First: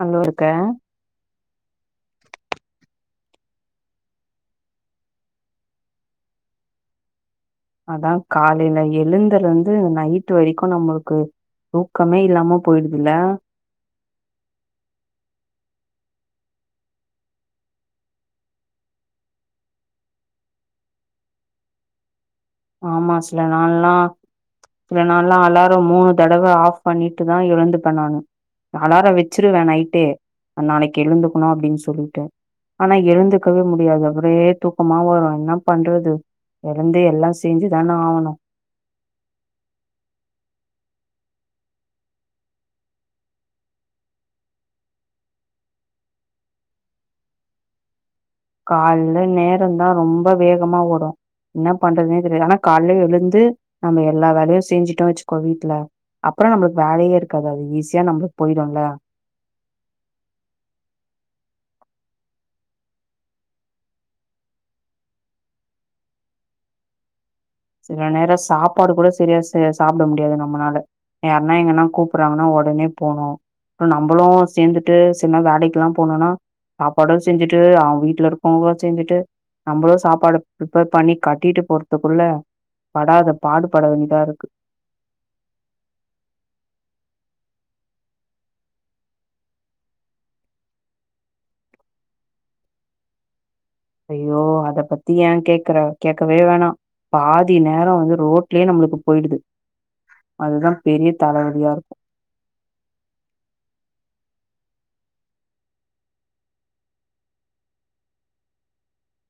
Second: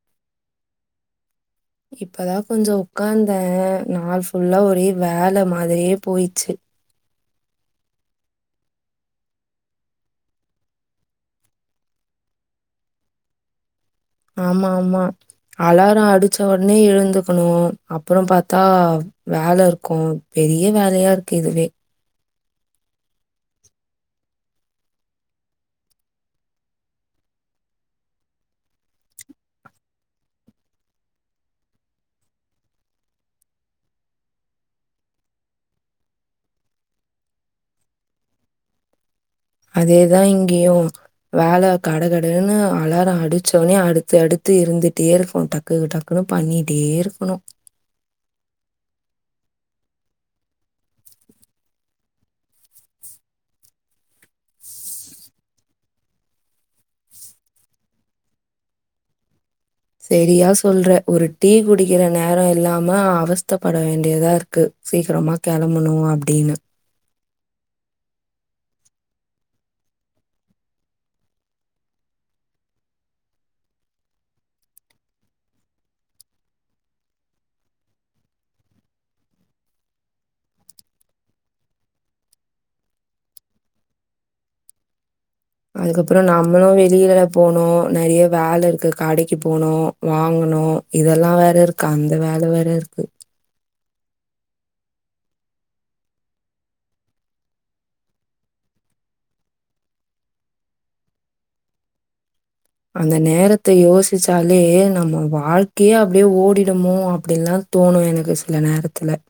நல்லு இருக்க இப்பதா கொஞ்ச உக்காந்த நாள் ஃபுல்லா ஒரே வேல மாதிரியே போயிச்சு அதா காலையில எழுந்தலந்து நைட்டு வரிக்கு நம்மளுக்கு தூக்கமே இல்லாம போயிடுதுல்ல ஆமா ஆமா அலாரோ அடிச்ச ஒடனே எழுந்துக்குணு அப்றோ பாத்தா வேல இருக்கு பெரிய வேலையா இருக்கு இதுவே ஆமா சில நாள்ல்லா சில நாள்ல்லா அலாரோ மூணு தடவ ஆஃப் பண்ணிட்டுதா எழுந்துப்பே நானு அலாரோ வெச்சுருவே நைட்டே நாளைக் எழுந்துக்கணு அப்டின்னு சொல்லிட்டு ஆனா எழுந்துக்கவே முடியாது ஒரே தூக்கமா வரு என்னா பண்றது எழுந்து எல்லா செஞ்சு தானே ஆவணு அதேதா இங்கேயு வேல கட கடன்னு அலார அடிச்சவனே அடுத்அடுத்து இருந்துட்டே இருக்கு டக்கு டக்குன்னு பண்ணிட்டே இருக்கணு கால்லல நேரந்தா ரொம்ப வேகமா ஓடு என்ன பண்றதுனே தெரில்ல ஆனா கால்யே எழுந்து நம்ம எல்லா வேலையு செஞ்சுட்டோ வச்சுக்க வீட்ல அப்றோ நம்ளுக்கு வேலையே இருக்காது அது ஈஸியா நம்ளுக்கு போயிடுல சரியா சொல்றே ஒரு டீ குடிக்கிற நேரோ இல்லாம அவஸ்தப்பட வேண்டியதாருக்கு சீக்கிரமா கெளம்பணு அப்டின்னு சில நேரோ சாப்பாடு கூட சரியா ச சாப்ட முடியாது நம்மனால யார்னா எங்கனா கூப்பறாங்கனா உடனே போணு நம்மளு சேந்துட்டு சும்மா வேலைக்கெலா போனுனா சாப்பாடூ செஞ்சுட்டு அவங்க வீட்ல இருக்கவங்க செஞ்சுட்டு நம்பளு சாப்பாடு ப்ரிப்பேர் பண்ணி கட்டிட்டு போற்த்துக்குள்ள படாதப்பாடு பட வேண்டிதா இருக்கு அதுக்கப்றோ நாம்மளு வெளியிலலா போனு, நெறைய வேலை இருக்கு கடைக்கு போனு வாங்ணு இதெல்லா வேற இருக்கு அந்த வேல வேற இருக்கு ஐயோ அத பத்தி ஏ கேக்குற கேக்கவே வேணா பாதி நேரோ வந்து ரோட்லயே நம்மளுக்கு போயிடுது அதுதா பெரிய தலவலியா இருக்கு அந்த நேரத்த யோசிச்சாலே நம்ம வாழ்க்கையே அப்டியே ஓடிடுமோ அப்டின்ல்லா தோணு எனக்கு சில நேரத்தில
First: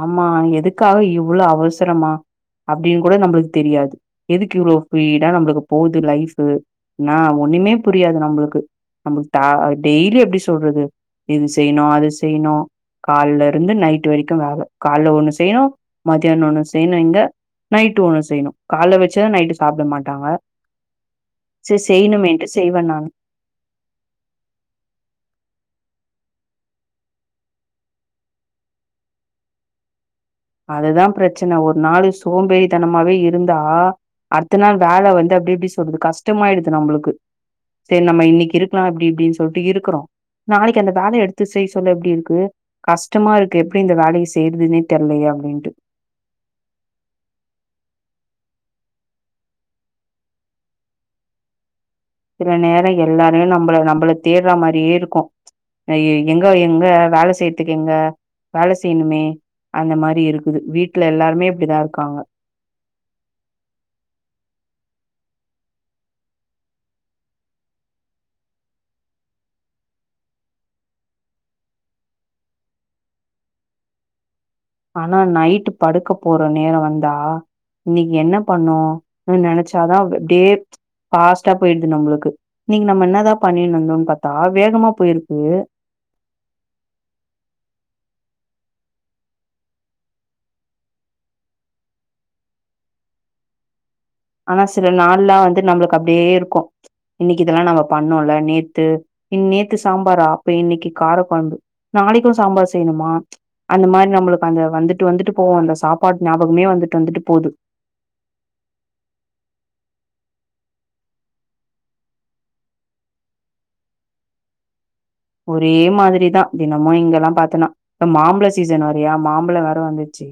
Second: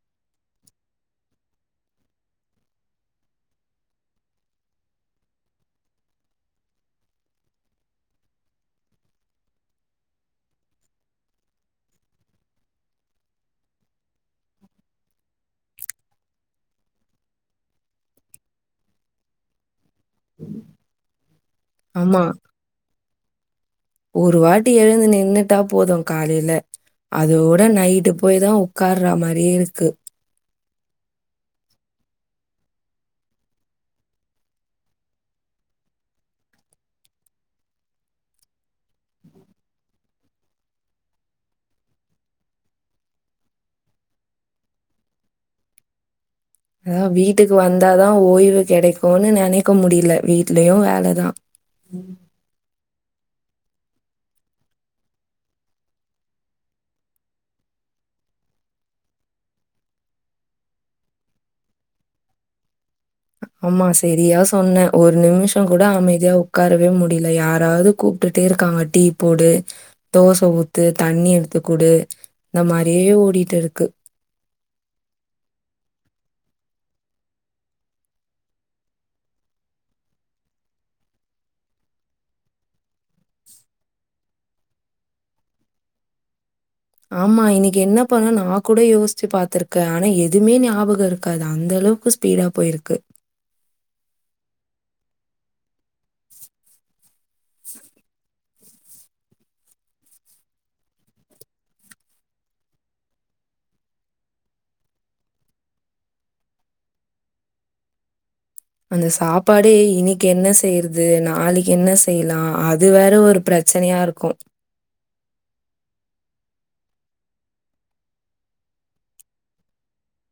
ஆமா நீ எதுக்காக இவ்வளோ அவசரமா அப்டின்னு கூட நம்பளுக்கு தெரியாது எதுக்கு இவ்ளோ ஸ்பீடா நம்மளுக்கு போகுது லைஃப் நா ஒண்ணுமே புரியாது நம்மளுக்கு நமக் டா டெய்லி எப்டி சொல்றது இது செய்ணு அது செய்ணு கால்ல இருந்து நைட்டு வரைக்கு வேல, கால்ல ஒண்ணு செய்யணு மதியானம் ஒண்ணு செய்யணு இங்க நைட் ஒண்ணு செய்யணு காலைல வச்சத நைட்டு சாப்ட மாட்டாங்க சேரி ஆமா. செய்யனுமேன்ட்டு செய்வே நானு ஒரு வாட்டி எழுந்து நின்னுட்டா போது காலில அதோட நைட்டு போய் தா உக்காற மாரியே இருக்கு அதுதா பிரச்சன ஒரு நாளு சோம்பேறி தனமாவே இருந்தா அடுத்த நாள் வேலை வந்து அப்டி எப்டி சொல்றது கஷ்டமாயிடுது நம்மளுக்கு சேரி நம்ம இன்னைக்கி இருக்கலா இப்டி இப்டின்னு சொல்ட்டு இருக்கிறோ நாளைக்கு அந்த வேலய எடுத்துச் செய்ய சொல்ல எப்டி இருக்கு கஷ்டமா இருக்கு எப்படி இந்த வேலைய செய்றதுன்னே தெரிலையே அப்டின்ட்டு அதா வீட்டுக்கு வந்தாதா ஓய்வு கெடைக்குனு நெனைக்க முடில வீட்லயு வேலைதா ம் சில நேர எல்லாருமே நம்பள நம்பள தேடுற மாரியே இருக்கு ஐயோ, எங்க எங்க வேலை செய்யறத்துக்கு எங்க வேலை செய்யணுமே அந்த மாரி இருக்குது வீட்ல எல்லாருமே இப்டிதா இருக்காங்க ஆமா செரியா சொன்னே ஒரு நிமிஷ கூட அமைதியா உக்காரவே முடில யாராவது கூப்டுட்டே இருக்காங்க டீ போடு தோச ஊத்து தண்ணி எடுத்து குடு இந்த மாரியே ஓடிட்டு இருக்கு ஆனா நைட்டு படுக்க போற நேரோ வந்தா இன்னிக்கி என்ன பண்ணோ அப்டி நெனச்சாதா அப்டே ஃபாஸ்ட்டா போயிட்து நம்முளுக்கு இன்னிக்கி நம்ம என்னதா பண்ணிணு இருந்தோனு பாத்தா வேகமா போயிருக்கு ஆமா இன்னிக்கி என்ன பண்ண நா கூட யோஸ்ச்சு பாத்துருக்க ஆனா எதுமே ஞாபகோ இருக்காது அந்த அளவுக்கு ஸ்பீடா போயிருக்கு ஆனா சில நாள்லா வந்து நம்புளுக்கு அப்டியே இருக்கு இன்னிக்கு இதெல்லா நம்ம பண்ணோல நேத்து இ நேத்து சாம்பாரா அப்ப இன்னிக்கி கார கொழம்பு நாளைக்கும் சாம்பார் செய்ணுமா அந்த மாரி நம்மளுக்கு அந்த வந்துட்டு வந்துட்டு போவு அந்த சாப்பாட் ஞாபகமே வந்துட்டு வந்துட்டு போது அந்த சாப்பாடே இன்னிக்கு என்ன செய்றது நாளைக்கு என்ன செய்லா அது வேற ஒரு பிரச் பிரச்னையா இருக்கு ஒரே மாதிரி தா தினமு இங்கெல்லா பாத்தனா இப்ப மாம்பழ சீசன் வேறயா மாம்பழோ வேற வந்துச்சி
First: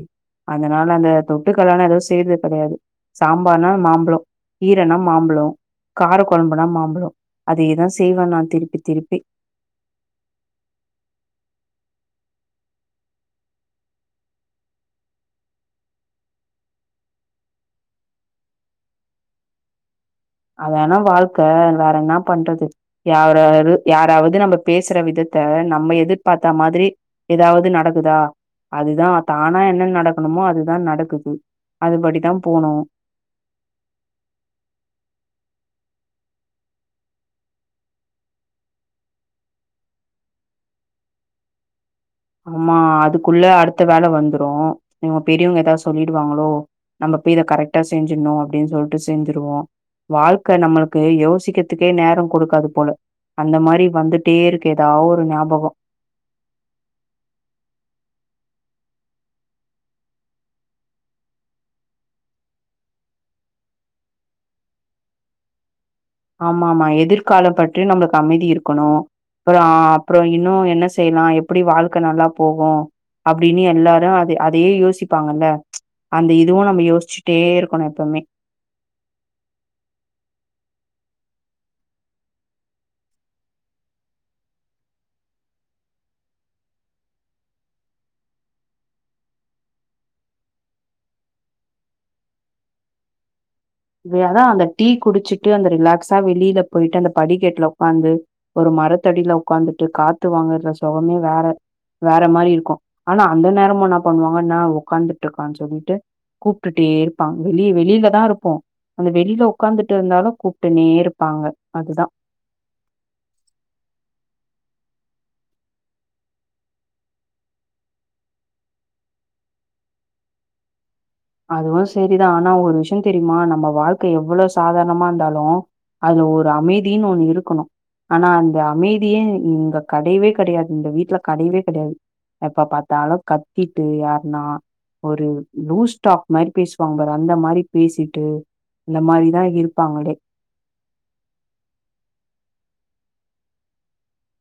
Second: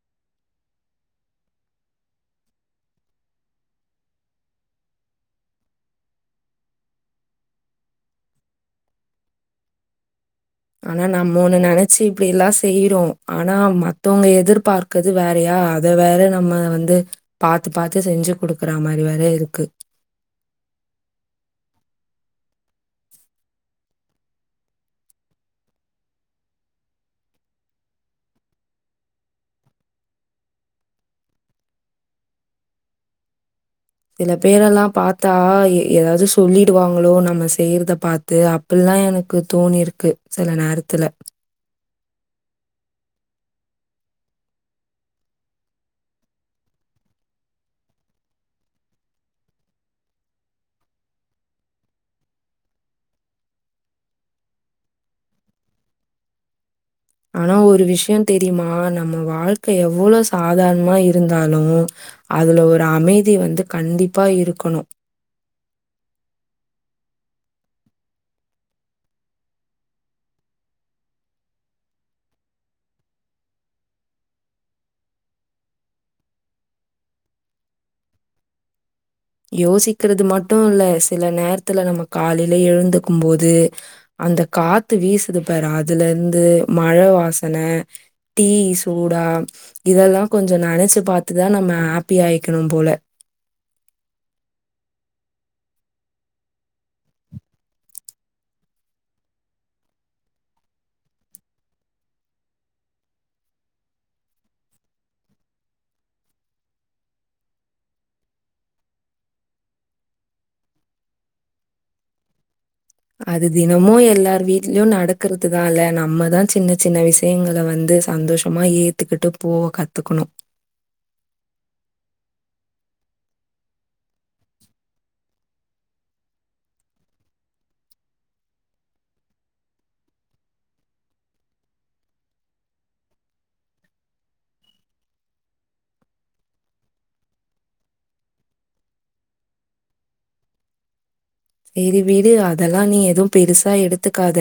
அதனால அந்த தொட்டுக்கலா நா எதுவு செய்றது கெடயாது சாம்பார்னா மாம்பழோ கீரனா மாம்பழோ கார கொழம்புனா மாம்பழோ அதேதா செய்வ நா திருப்பி திருப்பி ஆனா நம்ம ஒன்னு நெனச்சி இப்டி எல்லா செய்றோ ஆனா மத்தவங்க எதிர்பார்க் கறது வேறயா அத வேற நம்ம வந்து பாத்து பாத்து செஞ்சி குடுக்குற மாரி வேற இருக்கு அதனா வாழ்க்க வேற என்ன பண்றது யாராது யாராவது நம்ம பேசுற விதத்த நம்ம எதிர்பாத்த மாதிரி எதாவ்து நடக்குதா அதுதா தானா என்ன நடக்கணுமோ அதுதா நடக்குது அதுபடிதா போணு சில பேரெல்லா பாத்தா எதாவ்து சொல்லிடுவாங்களோ நம்ம செய்யறத பாத் து அப்புல்லா எனக்கு தோணிருக்கு சில நேரத்துல ஆமா அதுக்குள்ள அடுத்த வேல வந்துரு இவங்க பெரியவங்க எதா சொல்லிடுவாங்களோ நம்ப போய் இத கரெக்டா செஞ்சின்னோ அப்டின் சொல்ட்டு செஞ்சுருவோ வாழ்க்க நம்ளுக்கு யோசிக்கற்துக்கே நேரோ குடுக்காது போல அந்த மாரி வந்துட்டே இருக்கு ஏதா ஒரு ஞாபகோ ஆனா ஒரு விஷியோ தெரிமா நம்ம வாழ்க்க எவ்ளோ சாதாரணமா இருந்தாலு அதுல ஒரு அமைதி வந்து கண்டிப்பா இருக்கணு ஆமா ஆமா எதிர்கால பற்றி நம்ளுக்கு அமைதி இருக்கணு அப்றோ அப்றோ இன்னு என்ன செய்லா எப்டி வாழ்க்க நல்லா போகு அப்டின் எல்லாரு அத அதயே யோசிப்பாங்கல்ல அந்த இதுவு நம்ம யோஸ்ச்சிட்டே இருக்கணு எப்போமே யோசிக்கிறது மட்டு இல்ல சில நேரத்துல நம்ம காலில எழுந்துக்கு போது அந்த காத்து வீசுது பாரு அதுல இருந்து மழ வாசன டீ சூடா இதெல்லா கொஞ்சோ நெனச்சி பாத்து தா நம்ம ஹாப்பியா ஆய்க்கணு போல ஏன்னா அந்த டீ குடிச்சிட்டு அந்த ரிலாக்ஸா வெளில போயிட்டு அந்த படிக்கெட்ல உக்காந்து ஒரு மரத்தடில உக்காந்துட்டு காத்து வாங்கற சொகமே வேற வேற மாரி இருக்கு ஆனா அந்த நேரமு என்ன பண்ணுவாங்கனா ஒக்காந்துட்டு இருக்கான் சொல்லிட்டு கூப்டுட்டே இருப்பா வெளிய வெளில தா இருப்போ அந்த வெளில உக்காந்துட்டு இருந்தாலு கூப்ட்டுன்னே இருப்பாங்க அதுதா அது தினமு எல்லார் வீட்லயு நடக்கறதுதா இல்ல நம்மதா சின்ன சின்ன விஷயங்கள வந்து சந்தோஷ் அப்றமா ஏத்துக்கிட்டு போவ கத்துக்கணு அதுவு செரிதா ஆனா ஒரு விஷ்யோ தெரிமா நம்ம வாழ்க்க எவ்ளோ சாதாரணமா இருந்தாலு அதுல ஒரு அமைதியின்னு ஒன்னு இருக்கணு ஆனா அந்த அமைதியே இங்க கடையவே கடையாது இந்த வீட்ல கடையவே கடையாது எப்ப பாத்தாலு கத்திட்டு யார்ன்னா ஒரு லூஸ் டாப் மாரி பேசுவாங்க பாரு அந்த மாரி பேசிட்டு அந்த மாரிதா இருப்பாங்களே செரி வீடு அதெல்லா நீ எதுவு பெருசா எடுத்துக்காத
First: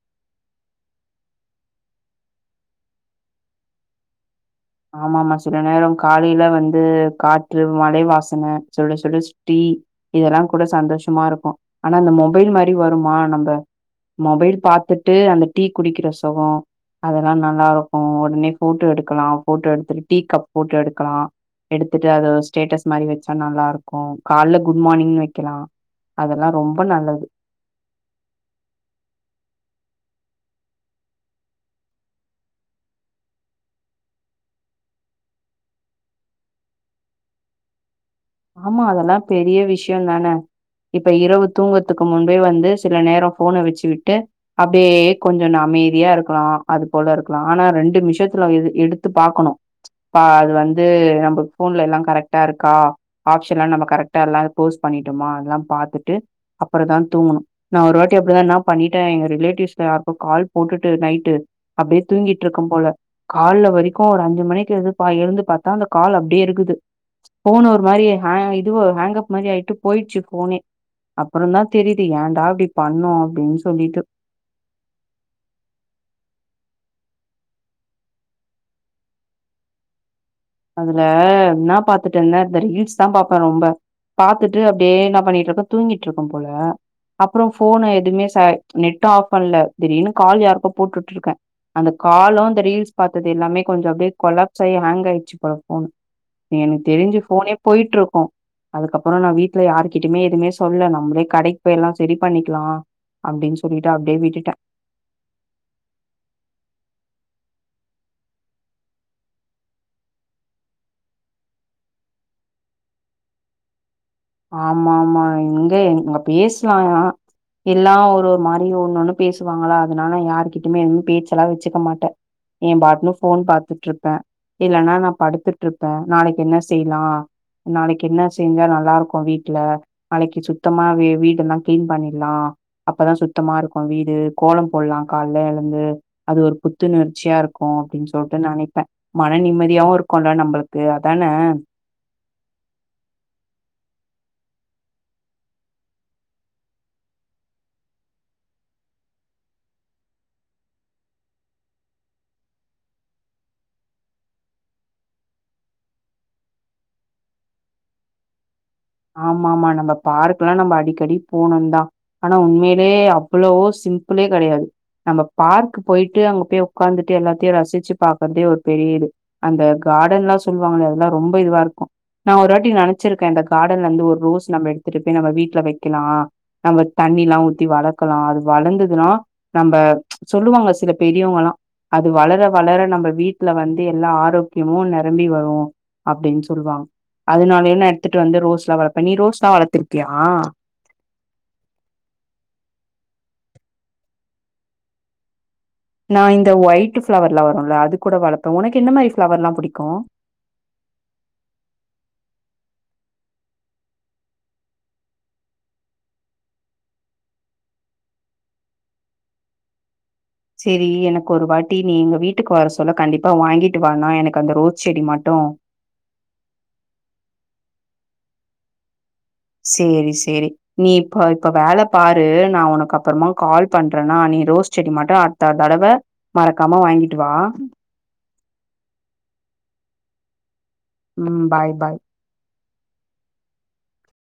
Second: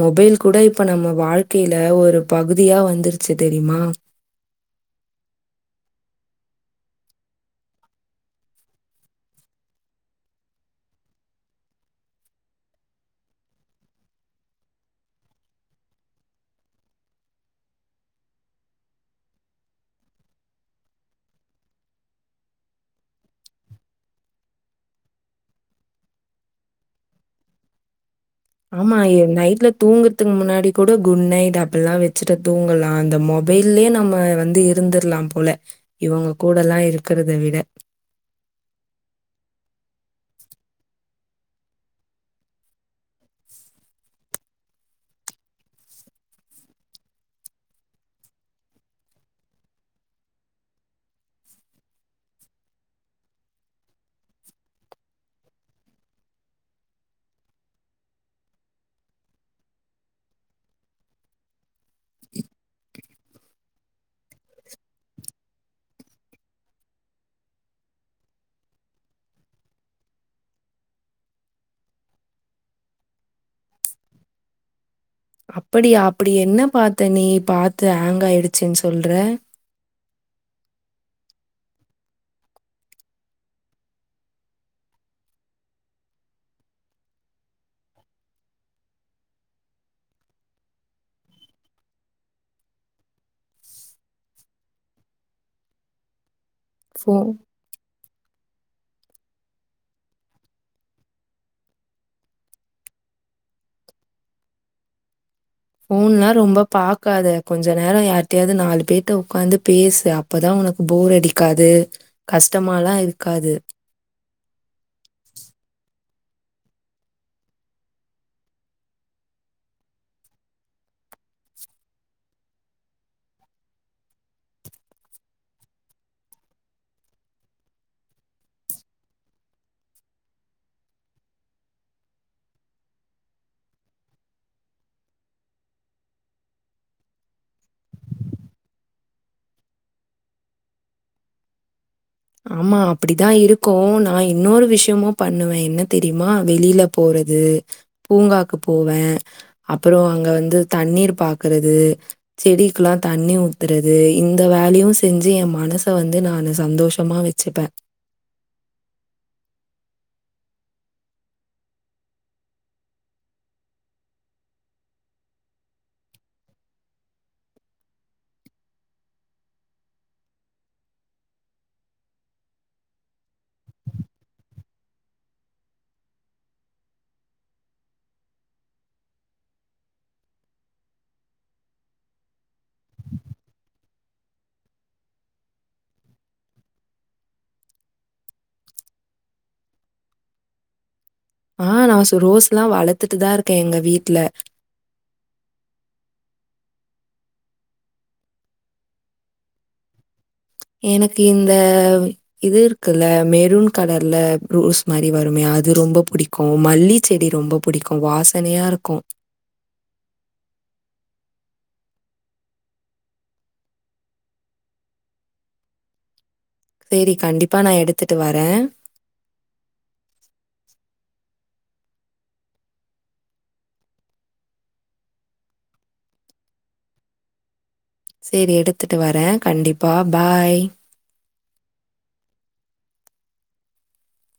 மொபைல் கூட இப்ப நம்ம வாழ்க்கையில ஒரு பகுதியா வந்துருச்சி தெரிமா ஆமாமா சில நேரம் காலையில வந்து காற்று மழை வாசன சுட சுட டீ இதெல்லா கூட சந்தோஷமா இருக்கு ஆனா இந்த மொபைல்மாரி வருமா நம்ப மொபைல் பாத்துட்டு அந்த டீ குடிக்கிற சொகோ அதெல்லாம் நல்லா இருக்கும் உடனே போட்டோ எடுக்கலாம் போட்டோ எடுத்துட்டு டீ கப் போட்டோ எடுக்கலாம் எடுத்துட்டு அத ஸ்டேட்டஸ் மாதிரி வச்சா நல்லா இருக்கும் கால்ல குட் மார்னிங்னு வெக்கலாம். அதெல்லா ரொம்ப நல்லது ஆமா ஏ நைட்ல தூங்குறதுக்கு முன்னாடி கூட குட் நைட் அப்பில்லா வச்சுட்டு தூங்கலா அந்த மாரி வெயிலே நம்ம வந்து இருந்துர்லா போல இவங்க கூடெல்லா இருக்கிறத விட ஆமா அதெல்லா பெரிய விஷய தானே இப்ப இரவு தூங்கறதுக்கு முன்பே வந்து சில நேர ஃபோன் அடிச்சு விட்டு அப்படியே கொஞ்சோ நா அமைதியா இருக்கலாம் அது போல இருக்கலாம் ஆனா ரெண்டு மிஷத்துல எடு எடுத்து பாக்கணோ ப்பா அது வந்து நம்ம போன்ல எல்லா கரெக்டா இருக்கா ஆப்ஷன்ல்லா நம்ம கரெக்டா எல்லா போஸ் பண்ணிட்டோமா அதெல்லாம் பாத்துட்டு அப்புறோ தா தூங்கணூ நான் ஒரு வாட்டி அப்படிதா என்ன பண்ணிட்டே எங்க ரிலேட்டிவ்ஸ்ல யாருக்கோ கால் போட்டுட்டு நைட்டு அப்படியே தூங்கிட்டு இருக்கும் போல கால்ல வரைக்கும் ஒரு அஞ்சு மணிக்கு எழு பா எழுந்து பார்த்தா அந்த கால் அப்படியே இருக்குது போன் ஒரு ஒரு மாரி ஹா இது ஹேங்கப் மாதிரி ஆயிட்டு போயிடுச்சு போனே அப்புறந் தா தெரியுது ஏன்டா இப்படி பண்ணோ அப்படின் சொல்லிட்டு அப்படியா அப்படி என்ன பாத்த நீ பாத்து ஹேங் ஆயிடுச்சுன்னு சொல்ற அதுல என்னா பார்த்துட்டிருந்தே இந்த ரீல்ஸ் தா பார்ப்பே ரொம்ப பாத்துட்டு அப்படியே என்ன பண்ணிட்டுருப்போ தூங்கிட்டு இருக்கோ போல அப்புறோ ஃபோன் எதுவுமே செ நெட்டூ ஆஃப் பண்ல திடீர்னு கால் யாருக்கோ போட்டுட்டு இருக்கே அந்த காலும் அந்த ரீல்ஸ் பார்த்தது எல்லாமே கொஞ்சே அப்டியே கொலாப்ஸ் ஆயி ஹேங்க் ஆயிச்சி அப்புற ஃபோனு நீ எனக்கு ஃபோ தெரிஞ்சு போனே போயிட்டுருக்கோ அதுக்கப்புறோ நா வீட்டுல யாருகிட்டயுமே எதுவுமே சொல்ல நாம்மளே கடைக்கு போய்ல்லா சரி பண்ணிக்கலா அப்படின்னு சொல்லிட்டு அப்படியே விட்டுட்டே போன்லா ரொம்ப பாக்காத கொஞ்ச நேரம் யார்ட்டையாவது நாலு பேர்ட்ட உட்காந்து பேசு அப் அப்பதா உனக்கு போர் அடிக்காது கஷ்டமாலா இருக்காது ஆமா ஆமா இங்க இங் பேசுனாங்லா எல்லா ஒரு ஒரு மாதிரி ஒண்ணு ஒண்ணு பேசுவாங்களா அதனால யாருகிட்டமே எதூ பேச்சல்லா வச்சுக்க மாட்டே ஏ பாட்ன்னு ஃபோன் பாத்துட்ருப்பே இல்லன்னா நா படுத்துட்ருப்பே நாளைக்கி என்ன செய்லா நாளைக்கு என்ன செஞ்சா நல்லா இருக் கோ வீட்ல நாளைக்கி சுத்தமா வீ வீடெல்லா கிளீன் பண்ணிட்லா அப்பதா சுத்தமா இருக்கோ வீடு கோலம் போட்லா கால்ல எழுந்து அது ஒரு புத்துணர்ச்சியா இருக்கோ அப்படின்னு சொல்ட்டு நெனைப்பே மன நிம்மதியாவூ இருக்கோ இல்ல நம்மளுக்கு அதானே ஆமா அப்படித்தா இருக்கோ நா இன்னொரு விஷயமும் பண்ணுவே என்ன தெரியுமா வெளியில போறது பூங்காக்கு போவே அப்புறோ அங்க வந்து தண்ணீர் பாக்குறது செடிக்குல்லா தண்ணி ஊத்துறது இந்த வேலையும் செஞ்சு என் மனச வந்து நானு சந்தோஷ் செம்மா வச்சுருப்பே ஆமா ஆமா நம்ம பார்க்ல்லா நம்ம அடிக்கடி போனும்தா ஆனா உண்மையிலயே அவ்ளோவோ சிம்புளே கெடையாது நம்ம பார்க்கு போயிட்டு அங்க போய் உட்கார்ந்துட்டு எல்லாத்தையும் ரசிச்சு பாக்குறதே ஒரு பெரிய இது அந்த கார்டன்ல்லா சொல்லுவாங்களே அதெல்லா ரொம்ப இதுவா இருக்கோ நா ஒரு வாட்டி நெனைச்சிருக்கே அந்தக் கார்டன்ல இருந்து ஒரு ரோஸ் நம்ம எடுத்துட்டு போய் நம்ம வீட்ல வைக்கலா நம்ம தண்ணில்லாம் ஊத்தி வளர்க்கலா அது வளர்ந்துதுனா நம்ப சொல்லுவாங்க சில பெரியவங்களா அது வளர வளர நம்ம வீட்டல வந்து எல்லா ஆரோக்கியமு நெரம்பி வரு அப்படின் சொல்வாங்க அதுனாலயே ந எடுத்துட்டு வந்து ரோஸ்ல்லா வளப்ப நீ ரோஸ்ல்லா வளத்திருக்கியா ஆ நா சோ ரோஸ் லா வளத்துட்டுதா இருக்க எங்க வீட்ல நா இந்த ஒய்ட்டு ஃப்ளவர் லா வருல்ல அது கூட வளப்ப உனக்கு என்ன மாரி ஃப்ளவர் எல்லா புடிக்கு எனக்கு இந்த இது இருக்குல்ல மெரூன் கலர்ல ரோஸ் மாரி வருமே அது ரொம்ப புடிக் கு மல்லி செடி ரொம்ப புடிக்கு வாசனையா இருக்கு சேரி எனக்கு ஒரு வாட்டி நீ எங்க வீட்டுக்கு வர சொல்ல கண்டிப்பா வாங்கிட்டு வா நா எனக்கு அந்த ரோஸ் செடி மட்டு சேரி கண்டிப்பா நா எடுத்துட்டு வர சேரி சேரி நீ இப்ப இப்ப வேல பாரு நா உனக்கு அப்புறமா கால் பண்றன்னா நீ ரோஸ் செடி மட்டு த தடவ மறக்காம வாங்கிட்டு வா சேர் எடுத்துட்டு வர கண்டிப்பா பாய் ம் பாய் பாய்